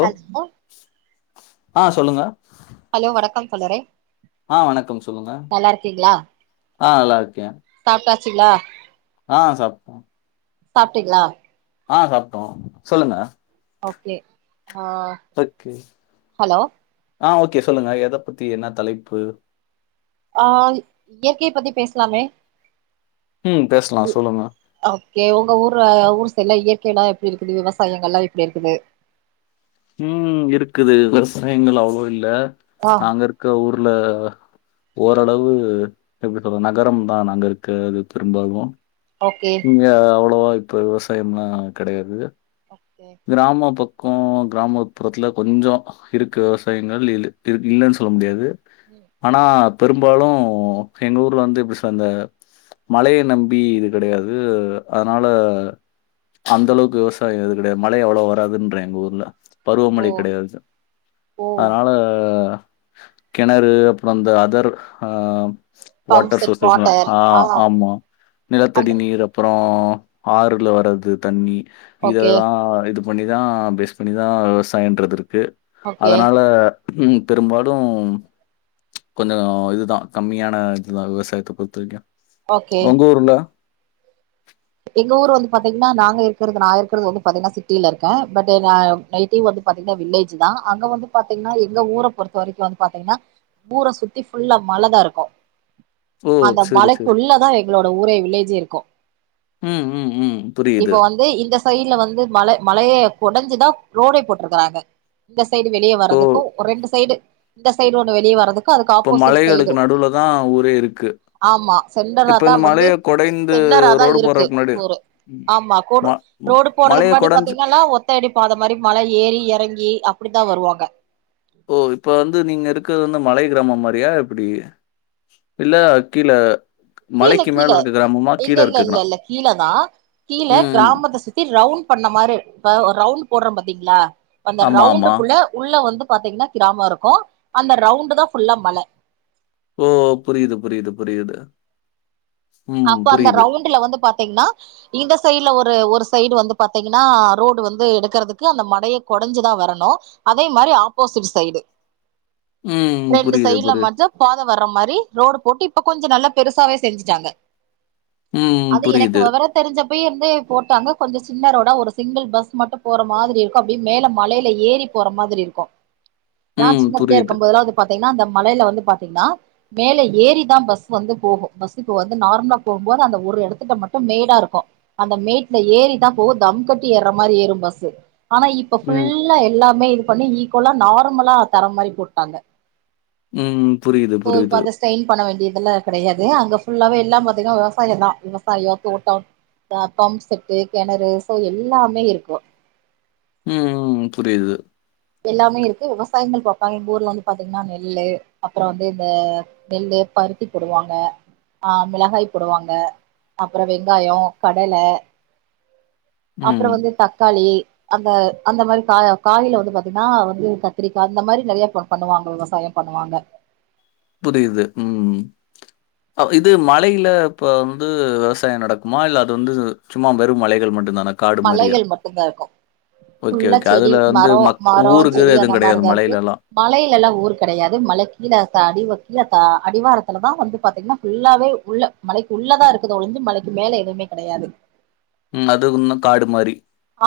Hello hello ஆ சொல்லுங்க hello வணக்கம் தோழரே ஆ வணக்கம் சொல்லுங்க நல்லா இருக்கீங்களா ஆ நல்லாருகே சாப்ட்டாச்சுங்களா ஆ சாப்டே சாப்ட்டீங்களா ஆ சாப்ட்டோம் சொல்லுங்க ஒகே ஆ ஒகே ஹலோ ஆ ஓகே சொல்லுங்க எத பத்தி என்ன தலைப்பு ஆ இயற்கைய பத்தி பேசலாமே ம் பேசலாம் சொல்லுங்க ஒகே உங்க ஊர் ஊர் சைட்ல இயற்கை எல்லா எப்டி இருக்குது விவசாயங்கள்லாம் எப்டி இருக்குது உம் இருக்குது விவசாயங்கள் அவ்ள இல்ல ஆ நாங்க இருக்க ஊர்ல ஓரளவு எப்டி சொல்ல நகரம் தா நாங்க இருக்கறது பெரும்பாலும் ஒகே இங்க அவ்ளவா இப்ப விவசாயம்லாம் கடயாது ஒகே கிராம பக்கம் கிராமப்புறத்துல கொஞ்ச இருக்கு விவசாயங்கள் இல் இருக் இல்லன்னு சொல்ல முடியாது ம் ஆனா பெரும்பாலும் எங்க ஊர்ல வந்து இப்டி சந்த மழைய நம்பி இது கடையாது அதனால அந்த அளவுக்கு விவசாயம் எது கடயாது மழ அவ்ளவு வராதுன்ற எங்க ஊர்ல ஓ பருவமழை கடயாதுச் ஓ அதனால கிணறு அப்ரோ அந்த அதர் ஆ பம்ப் வாட்டர் செட் சோர்சஸ்லா வாட்டர் ஆ ஆமா நிலத்தடி அந்த நீர் அப் பறம் ஆறுல வர்து தண்ணி ஓகே இதெல்லா இது பண்ணிதா பேஸ் பண்ணிதா விவசாயன்றது இருக்கு ஓகே அதனால உம் பெரும்பாலும் கொஞ்சம் இதுதா கம்மியான இதுதா விவசாயத்த பொருத்த வரைக்கு ஓகே உங்க ஊர்ல எங்க ஊர் வந்து பாத்தீங்கன்னா நாங்க இருக்கறது நா இருக்கறது வந்து பாத்தீங்கன்னா சிட்டில இருக்கேன் பட் நேடிவ் வந்து பாத்தீங்கன்னா வில்லேஜ் தா அங்க வந்து பாத்தீங்கன்னா எங்க ஊர பொறுத்த வரைக்கு வந்து பாத்தீங்கன்னா ஊர சுத்தி ஃபுல்லா மலதா இருக்கு ஓ! அந்த சரி, சரி. மலைக்குள்ளதா எங்களோட ஊரே வில்லேஜே இருக்கூ ம் ம் ம் இப்ப புரியுது. வந்து இந்த சைட்ல வந்து மல மலய கொடஞ்சுதா ரோடே போட்டிருக்கறாங்க இந்த சைடு வெளியே இப்போ வரதுக்கூ ரெண்டு சைடு இந்த சைடு ஒண்ணு வெளிய வரதுக் இப்போ மலைகளுக்கு நடுவுல தான் ஊரே இருக்கு ஆமா சென்டரா இப்ப தா இந்த வந்து மலைய கொடைந்து சென்டரா தா ரோடு இருக்கு போடுறதுக்கு முன்னாடி ஊரு ம், ஆமா ம கோடு ம் ரோடு போறதுக்கு மலைய முன்னாடி கொடைஞ்சு பாத்தீங்கல்லா ஒத்தயடி பாத மாரி மல ஏறி எறங்கி அப்பிடிதா வருவாங்க ஓ இப்ப வந்து நீங்க இருக்கது வந்து மலை கிராமம் மாரியா எப்டி இல்ல கீல கீழ கீழ இல்ல இல்ல இருக்குனா? இல்ல இல்ல கீழதா கீழ ம். கிராமத்த சுத் த்தி ரவுண்ட் பண்ண மாரி ப்ப ஒரு ரவுண்ட் போட்ற பாத்தீங்ளா அந்த ஆமா, ஆமா. ரவுண்டுக்குள்ள உள்ள வந்து பாத்தீங்ன்னா கிராமொ இருக்கூ அந்த ரவுண்டு தா ஃபுல்லா மல ஓ புரியிது புரியிது புரியிது அப்ப அந்த ரவுண்டுல வந்து பாத்தீங்ன்னா இந்த சைட்ல ஒரு ஒரு சைடு வந்து பார்த்தீங்கன்னா ரோடு வந்து எடுக்கறதுக்கு அந்த மலய கொடஞ்சுதா வரணு அதே மாரி ஆப்போசிட் சைடு ம். ரெண்டு புரியுது, சைட்ல புரியுது. மட்டு பாத வர்ற மாரி ரோடு போட்டு இப்ப கொஞ்ச நல்லா பெருசாவே செஞ்சுட்டாங்க ம். அது எனக்கு புரியுது. வெவரோ தெரிஞ்சப்பயேருந்து போட்டாங்க கொஞ்ச சின்னரோடா ஒரு சிங்கிள் பஸ் மட்டு போற மாரி இருக்கூ அப்டி மேல மலையில ஏறி போற மாதிரி இருக்கூ நா ம். சின்ன பிள்ளையா புரியுது. இருக்கும் போதெல்லா பாத்தீங்ன்னா அந்த மலைல வந்து பாத்தீங்ன்னா மேல ஏறிதான் பஸ் வந்து போகு பஸ்க்கு வந்து து நார்மலா போகும்போது அந்த ஒரு எடத்திட்ட மட்டு மேடா இருக்கூ அந்த மேட்ல ஏறிதா போகு தம் கட்டி ஏற மாரி ஏறும் பஸ்ஸு ஆனா இப் இப்ப ம். ஃபுல்லா எல்லாமே இது பண்ணி ஈக்குவலா நார்மலா தர மாரி போட்டாங்க ம் புரியுது புரியுது ஸ்டெய்ன் பண்ண வேண்டியதெல்லா கெடையாது அங்க ஃபுல்லாவே எல்லாம் பாத்தீங்ன்னா விவசாயந்தா விவசாயொ தோட்டம் அ பம் செட்டு கெணறு சோ எல்லாமே இருக்கூ ம் புரியுது எல்லாமே இருக்கு விவசாயங்கள் பாப்பாங்க எங்க ஊர்ல வந்து பாத்தீங்ன்னா நெல்லு அப்பறம் வந்து இந்த நெல்லு பருத்தி போடுவாங்க ஆ மிளகாய் போடுவாங்க அப்பறம் வெங்காயொ கடல ம். அப்பறம் வந்து தக்காளி அந்த அந்த மாரி கா காயில வந்து பாத் திங்ன்னா வந்து கத்திரிக்கா அந்த மாரி நெறையா பண்ணுவாங்க விவசாயம் பண்ணுவாங்க புரியுது ம் இது மலையில ப்ப வந்து விவசாயம் நடக்குமா இல்ல அது வந்து சும்மா வெறும் மலைகள் மட்டு தானா காடு மாரியா? மலைகள் மட்டுந்தா இருக்கூ ஓகே, ஃபுல்லா ஓகே. செடி அதுல வந்து மரொ மக் மரொ ஊரு கீரு செடி அந்த எதுவும் கெடையாது மாரிதா இருக்கு மலையிலலாம். மழையில எல்லா ஊர் கெடையாது மழை கீழ அடிவ கீழ தா அடிவாரத்துல தா வந்து பாத்தீங்கன்னா ஃபுல்லாவே உள்ள மலைக்கு உள்ளதா இருக்குதே ஒழிஞ்சு மலைக்கு மேல எதுவுமே கெடையாது ம் அது உன்னு காடு மாறி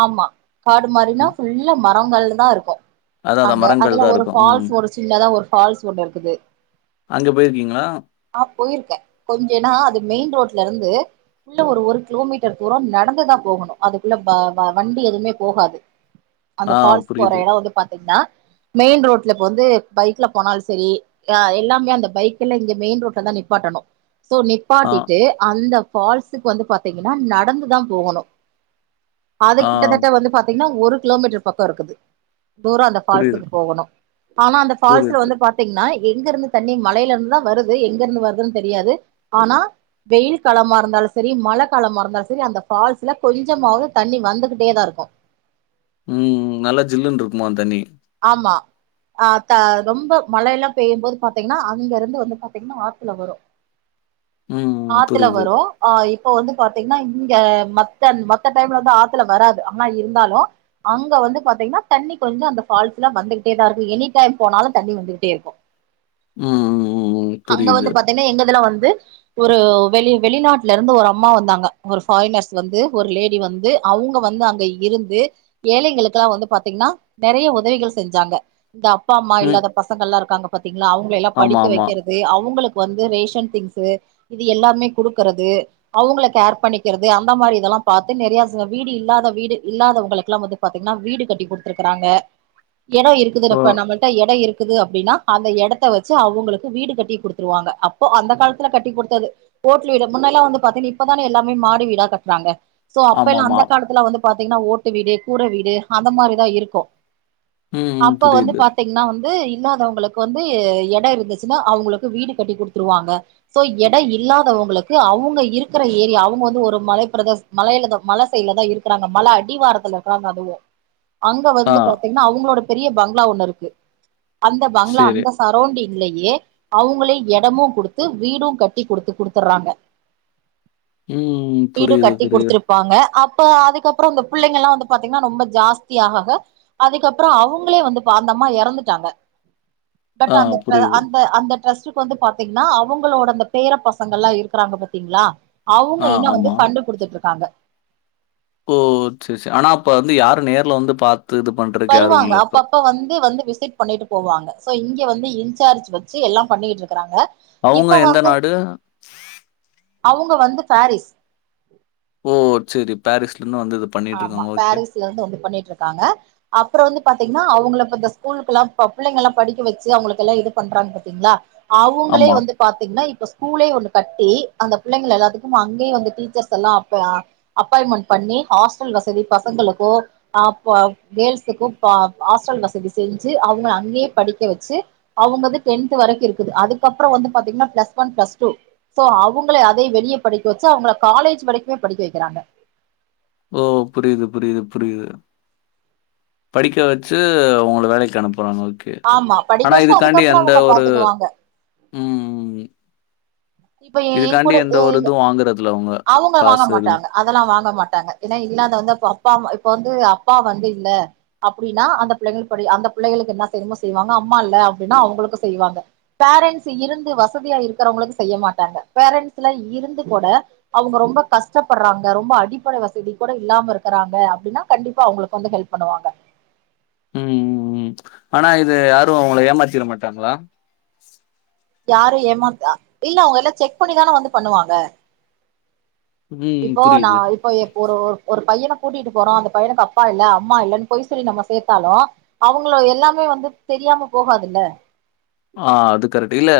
ஆமா காடு மாரினா ஃபுல்லா மரங்கள் தா இருக்கூ அதான் அதான் அங்க மரங்கள் அதுல தான் ஒரு இருக்கும். ம். ஃபால்ஸ் ஒரு சின்னதா ஒரு ஃபால்ஸ் ஒன்னு இருக்குது அங்க பேயிருக்கீங்களா ஆ போயிருக்கே கொஞ்சனா அது மெயின் ரோட்லருந்து உள்ள ஒரு ஒரு கிலோமீட்டர் தூரம் நடந்துதா போகணு அதுக்குள்ள வ வண்டி எதுவுமே போகாது அந்த ஆ ஃபால்ஸ் போற புரியுது. எடவந்து பாத்தீங்ன்னா மெயின் ரோட்ல ப்ப வந்து பைக்ல போனாலு சரி அ எல்லாமே அந்த பைக் எல்லா இங்க மெயின் ரோட்ல தா நிப்பாட்டணு சோ நி ஆ, ப்பாட்டிட்டு அந்த ஃபால்ஸுக்கு வந்து பாத்தீங்கன்னா நடந்துதா போகணு அது ஆ கிட்டத்தட்ட வந்து பாத்தீங்னா ஒரு கிலோமீட்டர் பக்கோ இருக்குது தூர அந்த புரியுது, ஃபால்ஸுக்கு போகணு ஆனா அந்த ஃபால்ஸ்ல புரியுது. வந்து பா த்தீங்னா எங்க இருந்து தண்ணி மலைல இருந்துதா வருது எங்க இருந்து வருதுன்னு தெரியாது ஆனா வெயில் காலமா இருந்தாலு சேரி மழ காலமா இருந்தாலு சேரி அந்த ஃபால்ஸ்ல கொஞ்சமாவது தண்ணி வந்துகிட்டே தா இருக்கு ம் நல்லா ஜில்லுன்ருக்குமா அந்த தண்ணி ஆமா ஆ த ரொம்ப மழ எல்லா பெய்யும்போது பாத்தீங்னா அங்க இருந்து வந்து பாத்தீங்னா ஆத்துல வரு ம், ம். ஆத்துல புரியுது. வரு ஆ இப்போ வந்து பாத்தீங்னா இங்க மத்த மத்த டைம்ல வந்து ஆத்துல வராது ஆனா இருந்தாலு அங்க வந்து பாத்தீங்னா தண்ணி கொஞ்சோ அந்த ஃபால்ஸ்ல வந்துகிட்டே தா இருக்கு எனி டைம் போனாலு தண்ணி வந்துகிட்டே இருக்கு ம் ம் ம் புரியுது ஏனா எங்கதுலா வந்து ஒரு வெளி வெளிநாட்ல இருந்து ஒரு அம்மா வந்தாங்க ஒரு ஃபாரினர்ஸ் வந்து ஒரு லேடி வந்து அவுங்க வந்து அங்க இருந்து ஏழைகளுக்குல்லா வந்து பாத்தீங்னா நெறைய உ உதவிகள் செஞ்சாங்க இந்த அப்பா அம்மா ம். இல்லாத பசங்கள்லா இருக்காங்க பாத்தீங்ளா அவங்க எல்லா ஆமா, படிக்க ஆமா. வைக்கிற அவங்களுக்கு வந்து ரேஷன் திங்ஸ்ஸு இது எல்லாமே குடுக்கறது அவங்கள கேர் பண்ணிக்கிறது அந்த மாரி இதெல்லா பாத்து நெறைய வீடு இல்லாத வீடு இல்லாதவங்களுக்லா வந்து பாத்தீங்னா வீடு கட்டி குடுத்துருக்றாங்க எடோ இருக்குது ஓ! இப்ப நம்ம கிட்ட எடம் இருக்குது அப்டினா அந்த எடத்த வச்சு அவுங்களுக்கு வீடு கட்டி குடுத்துருவாங்க அப்போ அந்த காலத்துல கட்டி குடுத்தது ஓட்டு வீடு முன்னெல்லா வந்து பாத்தீங்க இப்பதான எல்லாமே மாடி வீடா கட்றாங்க சோ அப்ப எல்லா ஆமாமா. அந்த காலத்துல வந்து பாத்தீங்னா ஓட்டு வீடு, கூர வீடு அந்த மாரிதா இருக்கு ம், ம். அப்ப வந்து புரியுது. பாத் தீங்னா வந்து இல்லாதவங்களுக்கு வந்து எட இருந்துச்சுன்னா அவங்களுக்கு வீடு கட்டி குடுத்துருவாங்க சோ எட இல்லாதவங்களுக்கு அவங்க இருக்கற ஏரியா அவங்க வந்து ஒரு மலை பிரதேச மலைல தா மல சைடுலதா இருக்கறாங்க மல அடிவாரத்துல இருக்கறாங்க அதுவு அங்க ஆ, வந்து பாத்தீங்னா அவங்களோட பெரிய பங்களா ஒண்ணு இருக்கு அந்த பங்களா சரி. அந்த சரவுண்டிங்லேயே அவங்ளே எடமு குடுத்து வீடு கட்டி குடுத்து குடுத்துட்றாங்க ம். வீடு புரியுது, கட்டி புரியுது. குடுத்துரு வாங்க அப்ப அதுக்கப்பறோ இந்த பிள்ளைங்கல்லா வந்து பாத்தீங்னா ரொம்ப ஜாஸ்தி ஆக ஆக அதுக்கப்றோ அவங்களே வந்து பா அந்தம்மா எறந்துட்டாங்க பட் ஆ, அந்த ட்ர புரியுது. அந்த அந்த ட்ரஸ்ட் க்கு வந்து பாத்தீங்னா அவங்களோட அந்த பேரப் பசங்கல்லா இருக்கறாங்க பாத்தீங்ளா அவங்க ஆ, இன்னு வந்து ஆமா. ஃபண்டு குடுத்துட்டு இருக்காங்க ஓ சேரி சேரி ஆனா இப்ப வந்து யாரு நேர்ல வந்து பாத் து இது பண்ற வருவாங்க அப்பப்ப வந்து வந்து விசிட் பண்ணிட்டு போவாங்க சோ இங்க வந்து இன்சார்ஜ் வச்சு எல்லா பண்ணிகிட் இருக்கறாங்க அவங்க இப்ப எந்த வந்து நாடு? அவுங்க வந்து ஃபாரிஸ் ஓ சேரி பாரீஸ்லந்து வந்து இது ஆமா பண்ணிட்டுருக்காங்க. ஓகே. பாரீஸ்லருந்து வந்து பண்ணிட்டுருக்காங்க அப்பறோ வந்து பாத்தீங்கன்னா அவங்கள இப்ப இந்த ஸ்கூலுக்குலா ப பிள்ளைங்கல்லா படிக்க வச்சு அவங்களுக்கெல்லா இது பண்றாங்க பாத்தீங்ளா அவுங்களே ஆமா. வந்து பாத்தீங்னா இப்ப ஸ்கூலே ஒண்ணு கட்டி அந்த பிள்ளைங்கள எல்லாத்துக்கு அங்கயே வந்து டீச்சர்ஸ் எல்லா அப்ப அப்பாயின்மெண்ட் பண்ணி ஹாஸ்டல் வசதி பசங்களுக்கு அ ப கேர்ள்ஸுக்கு பா ஹாஸ்டல் வசதி செஞ்சு அவங்கள அங்கயே படிக்க வச்சு அவங்கது டென்த் வரைக்கு இருக்குது அதுக்கப்பறோ வந்து பாத்தீங்கன்னா plus one plus two so அவங்கள அதயு வெளிய படிக்க வச்சு அவங்கள காலேஜ் வரைக்குமே படிக்க வைக்கிறாங்க ஓ புரிது புரிது புரிது படிக்க வச்சு ஒங்கள வேலைக்கு அனுப்புறாங்க ஓக் கே ஆமா படிக்க ஆனா வச்சுட்டு இதுக்காண்டி அதுக்கப்புறோ எந்த அவங்க ஒரு பாத்துக்குவாங்க ம் ம் இப்ப ஏ இதுக்காண்டி கூட எந்த ஒரு இதுவு வாங்குறதுல்ல அவங்க வாங்க காசு எது மாட்டாங்க அதெல்லா வாங்க மாட்டாங்க ஏனா இல்லாதவந்த இப்ப அப்பா அம்மா இப்ப வந்து அப்பா வந்து இல்ல அப்டின்னா அந்த புள்ளைங்களுக்கு படி அந்த புள்ளைகளுக்கு என்ன செய்யனுமோ செய்வாங்க அம்மா இல்ல அப்டின்னா அவங்களுக்கு செய்வாங்க பேரண்ட்ஸ் இருந்து வசதியா இருக்கறவங்களுக்கு செய்ய மாட்டாங்க பேரண்ஸ்லா இருந்து கூட அவுங்க ரொம்ப கஷ்டப்படுறாங்க ரொம்ப அடிப்பட வசதி கூட இல்லாம இருக்கறாங்க அப்டின்னா கண்டிப்பா அவங்களுக்கு வந்து ஹெல்ப் பண்ணுவாங்க ம் ம் ம் ஆனா இது யாரு அவங்கள ஏமாத்திட மாட்டாங்களா யாரு ஏமாத் அ இல்ல அவங்க எல்லா செக் பண்ணிதான வந்து பண்ணுவாங்க ம். இப்போ நா புரியுது. இப்போ எப் ஒரு ஒரு ஒரு பையன கூட்டிகிட்டு போறோ அந்த பையனுக்கு அப்பா இல்ல அம்மா இல்லன்னு பொய் சொல்லி நம்ம சேத்தாலு அவுங்கள எல்லாமே வந்து தெரியாம போகாதுல்ல ஆ அது கரெக்ட் இல்ல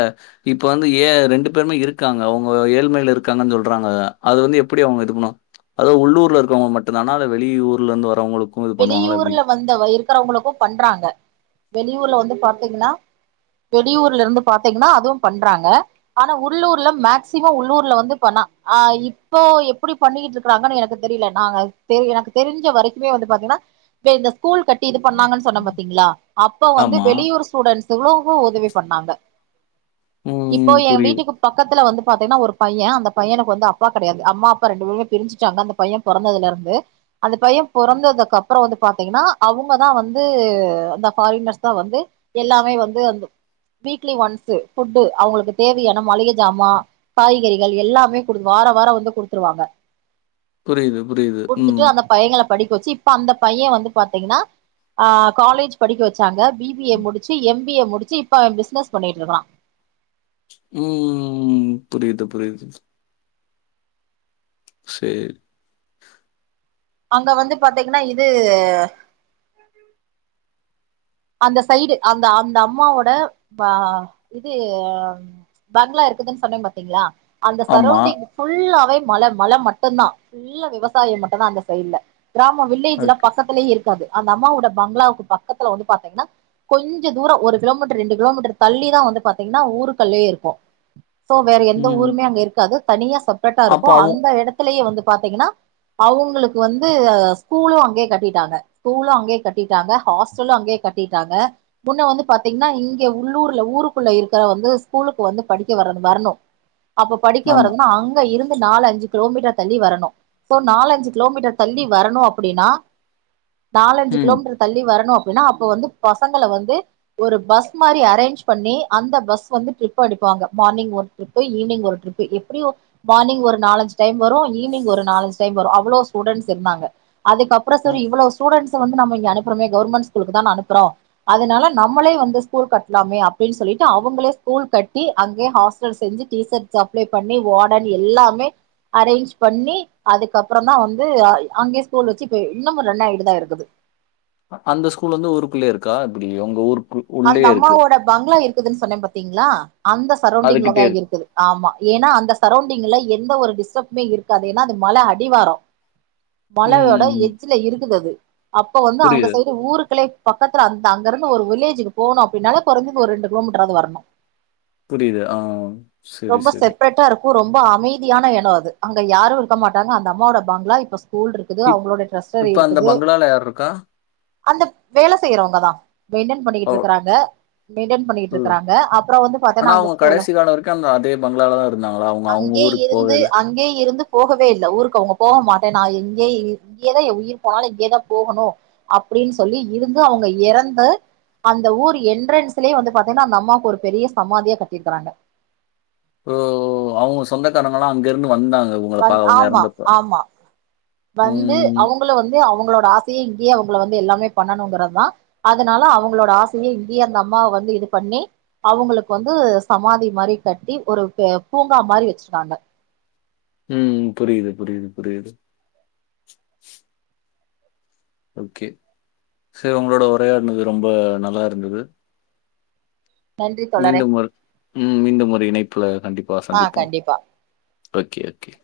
இப்ப வந்து ஏ ரெண்டு பேருமே இருக்காங்க அவங்க ஏழ்மையில இருக் காங்கன் சொல்றாங்க அது வந்து எப்டி அவங்க இது பண்ணுவாங் அது உள்ளூர்ல இருக்கவங்களுக் மட்டுந்தானா இல்ல வெளியூர்லருந்து வரவங்களுக் வெளியூர்ல வந்த வ இருக்கறவங்களுக்கு பண்றாங்க வெளியூர்ல வந்து பாத்தீங்கனா வெடியூர்ல இருந்து பாத்தீங்கன்னா அதுவும் பண்றாங்க ஆனா உள்ளூர்ல மேக்சிமோ உள்ளூர்ல வந்துப்பணா ஆ இப்போ எப்புடி பண்ணிகிட்ருக் க்றாங்கன் எனக்கு தெரில நாங்க தெரு எனக்கு தெரிஞ்ச வரைக்குமே வந்து து பாத்தீங்ன்னா தெ இந்த ஸ்கூல் கட்டி இது பண்ணாங்கன்னு சொன்ன பாத்தீங்களா அப்ப வந்து ஆமா. வெளியூர் ஸ்டுடென்ட்ஸூகுளுக் உதவி பண்ணாங்க இப்போ ம். எ புரியுது. வீட்டுக்கு பக்கத்துல வந்து பாத்தீங்கன்னா ஒரு பைய அந்த பையனுக்கு வந்து அப்பா கெடையாது அம்மா அப்பா ரெண்டு பேருமே பிரிஞ்சுட்டாங்க அந்த பைய பொறந்ததுலருந்து அந்த பைய பொறந்ததுக் கப்பறோ வந்து பாத்தீங்கன்னா அவங்கதா வந்து அந்த ஃபாரினர்ஸ்தா வந்து எல்லாமே வந்து அந்த வீக்லி ஒன்ஸு ஃபுட்டு அவங்களுக்கு தேவயான மளிக ஜாமா காய்கறிகள் எல்லாமே குடுது வாரொ வார வந்து குடுத்துருவாங்க புரிது புரிது குடுத்துட்டு ம் அந்த பையங்கள படிக்க வச்சு இப்ப அந்த பைய வந்து பாத்தீங்கன்னா ஆ காலேஜ் படிக்க வச்சாங்க பி பி ஏ முடிச்சு எம் பி ஏ முடிச்சு இப்ப அவெ பிசினஸ் பண்ணிட்டுருக்கறா ம் ம் ம் புரிது புரிது சேரி அங்க வந்து பாத்தீங்கன்னா இது அந்த சைடு அந்த அந்த அம்மாவோட ப இது பங்ளா இருக்குதுன் சொன்னே பாத்தீங்ளா அந்த ஆமா. சரவுண்டிங் ஃபுல்லாவே மல மல மட்டுந்தா ஃபுல்லா விவசாயொ மட்டுந்தா அந்த சைட்ல கிராமொ வில்லேஜ்லா ஓகே. பக்கத்துலேயே இருக்காது அந்த அம்மாவோட பங்களாவுக்கு பக்கத்துல வந்து பாத்தீங்கன்னா கொஞ்சொ தூரொ ஒரு கிலோமீட்டர் ரெண்டு கிலோமீட்டர் தள்ளிதா வந்து பாத்தீங்கன்னா ஊருகளே இருக்கு சோ வேற எந்த ம். ஊருமே அங்க இருக்காது தனியா செப்ரேட்டா அப்ப இருக்கு அவ் அந்த எடத்துலயே வந்து பாத்தீங்கன்னா அவுங்களுக்கு வந்து ஸ்கூலு அங்கே கட்டிட்டாங்க ஸ்கூலு அங்கே கட்டிட்டாங்க ஹாஸ்டலு அங்கே கட்டிட்டாங்க முன்ன வந்து பாத்தீங்ன்னா இங்க உள்ளூர்ல ஊருக்குள்ள இருக்கிற வந்து ஸ்கூலுக்கு வந்து படிக்க வரது வரணு அப்ப படிக்க ஆமா. வர்றதுன்னா அங்க இருந்து நாலு அஞ்சு கிலோமீட்டர் தள்ளி வரணு சோ நாலஞ்சு கிலோமீட்டர் தள்ளி வரணு அப்டின்னா நாலஞ்சு ம். கிலோமீட்டர் தள்ளி வரணு அப்டின்னா அப்ப வந்து பசங்கள வந்து ஒரு பஸ் மாரி அரேஞ்ச் பண்ணி அந்த பஸ் வந்து ட்ரிப் அடிப்பாங்க மார்னிங் ஒன் ட்ரிப்பு ஈவினிங் ஒரு ட்ரிப்பு எப்டியு மார்னிங் ஒரு நாலஞ்சு டைம் வரு ஈவினிங் ஒரு நாலஞ்சு டைம் வரு அவ்ளோ ஸ்டூடன்ஸ் இருந்தாங்க அதுக்கப் ப்றோ அ சார் இவ்வளோ ஸ்டூடென்ஸ்ஸ வந்து நம்ம இங்க அனுப்புறோமே கவர்ன்மென்ட் ஸ்கூலுக்கு தான அனுப்புறோ அதனால நம்மளே வந்து ஸ்கூல் கட்டலாமே அப்டின் சொல்லிட்டு அவங்களே ஸ்கூல் கட்டி அங்கே ஹாஸ் செ செஞ்சு டீஷர்ட் சப்ளை பண்ணி வாடன் எல்லாமே அரேஞ்ச் பண்ணி அதுக்கப்புறோ தா வந்து அங்கேயே ஸ்கூல் வச்சு போய் இன்னமு ரன் ஆய்ட்டு தா இருக்குது அந்த ஸ்கூல் வந்து ஊக்குள்ளோ இருக்கா எப்டி உங்க ஊருக்கு அந்த உள்ளயே இருக்கு. அம்மாவோட பங்களா இருக்குதுன் சொன்ன பாத்தீங்ளா அந்த சரௌண்டிங்லதா அதுகிட்டயே இருக்கு. இருக்குது ஆமா ஏனா அந்த சரௌண்டிங்ல எந்த ஒரு டிஸ்டர்ப்மே இருக்காது ஏனா அது மல அடிவாரோ மல ஓட ம். எஜ்ல இருக்குது அது அப்ப வந்து அந்த புரியுது, சைடு ஊருக்குள்ளே பக்கத்துல அந்த அங்க இருந்து ஒரு வில்லேஜுக்கு போணு அப்டின்னாலே கொறஞ்சது ஒரு ரெண்டு கிலோமீட்டர் ஆது வர்ணு புரியுது. ஆ. சரி, ரொம்ப சரி. செப்ரேட்டா இருக் கு ரொம்பா அமைதியான எடோ அது அங்க யாரு இருக்க மாட்டாங்க அந்த அம்மாவோட பங்ளா இப்ப ஸ்கூல் இருக்குது இப் அவங்களோட ட்ரஸ்சரி இப்ப அந்த இருக்குது பங்களால யார் இருக்கா? அந்த வேல செய்றவங்க தா மெயின்டன் ஓ பண்ணிக்கிட்டு இருக்குறாங்க மெயின்டன் பண்ணிட்டு ம். இருக்கறாங்க அப்றோ வந்து ஆனா பாத்தனா அந்த அவங்க ஸ்கூல கடைசி காலம் வரைக்கும் அந்த அதே பங்களால தான் இருந்தாங்களா? அவங்க அவங்க அங்கே ஊருக்கு போவே இருந்து இல்ல. அங்கே இருந்து போகவே இல்ல ஊருக்கு அவங்க போக மாட்ட நா இங்கேய இங்கேயே தா எ உயிர் போனாலு இங்கயே தா போகணு அப்டின் சொல்லி இருந்து அவங்க எறந்து அந்த ஊர் என்ட்ரன்ஸ்லே வந்து பாத்தீங்கனா அந்த அம்மாவுக்கு ஒரு பெரிய சமாதியா கட்டியிருக்குறாங்க ஓ அவங்க சொந்தக்காரங்கள்லா அங்க இருந்து வந்தாங்க உங்கள பா வந் அவங்க ஆமா இறந்தப்ப. ஆமா வந்து ம். அவங் வந்து‌ அவங்களோட ஆசையே இங்கேயே அவங்கள வந்து எல்லாமே பண்ணணுங்கறதா அதனால அவங்களோட ஆசையே இங்கயே அந்த அம்மாவ வந்து இது பண்ணி அவங்களுக்கு வந்து சமாதி மாரி கட்டி ஒரு பூங்கா மாரி வச்சிருக்காங்க ம் புரியுது புரியுது புரியுது ஓகே சரி உங்களோட உரையாடுனது ரொம்ப நல்லா இருந்தது நன்றி தோழரே மீண்டும் முற் ம் மீண்டும் ஒரு இணைப்புல கண்டிப்பா ஆ சந்திப்போ கண்டிப்பா ஓகே ஓகே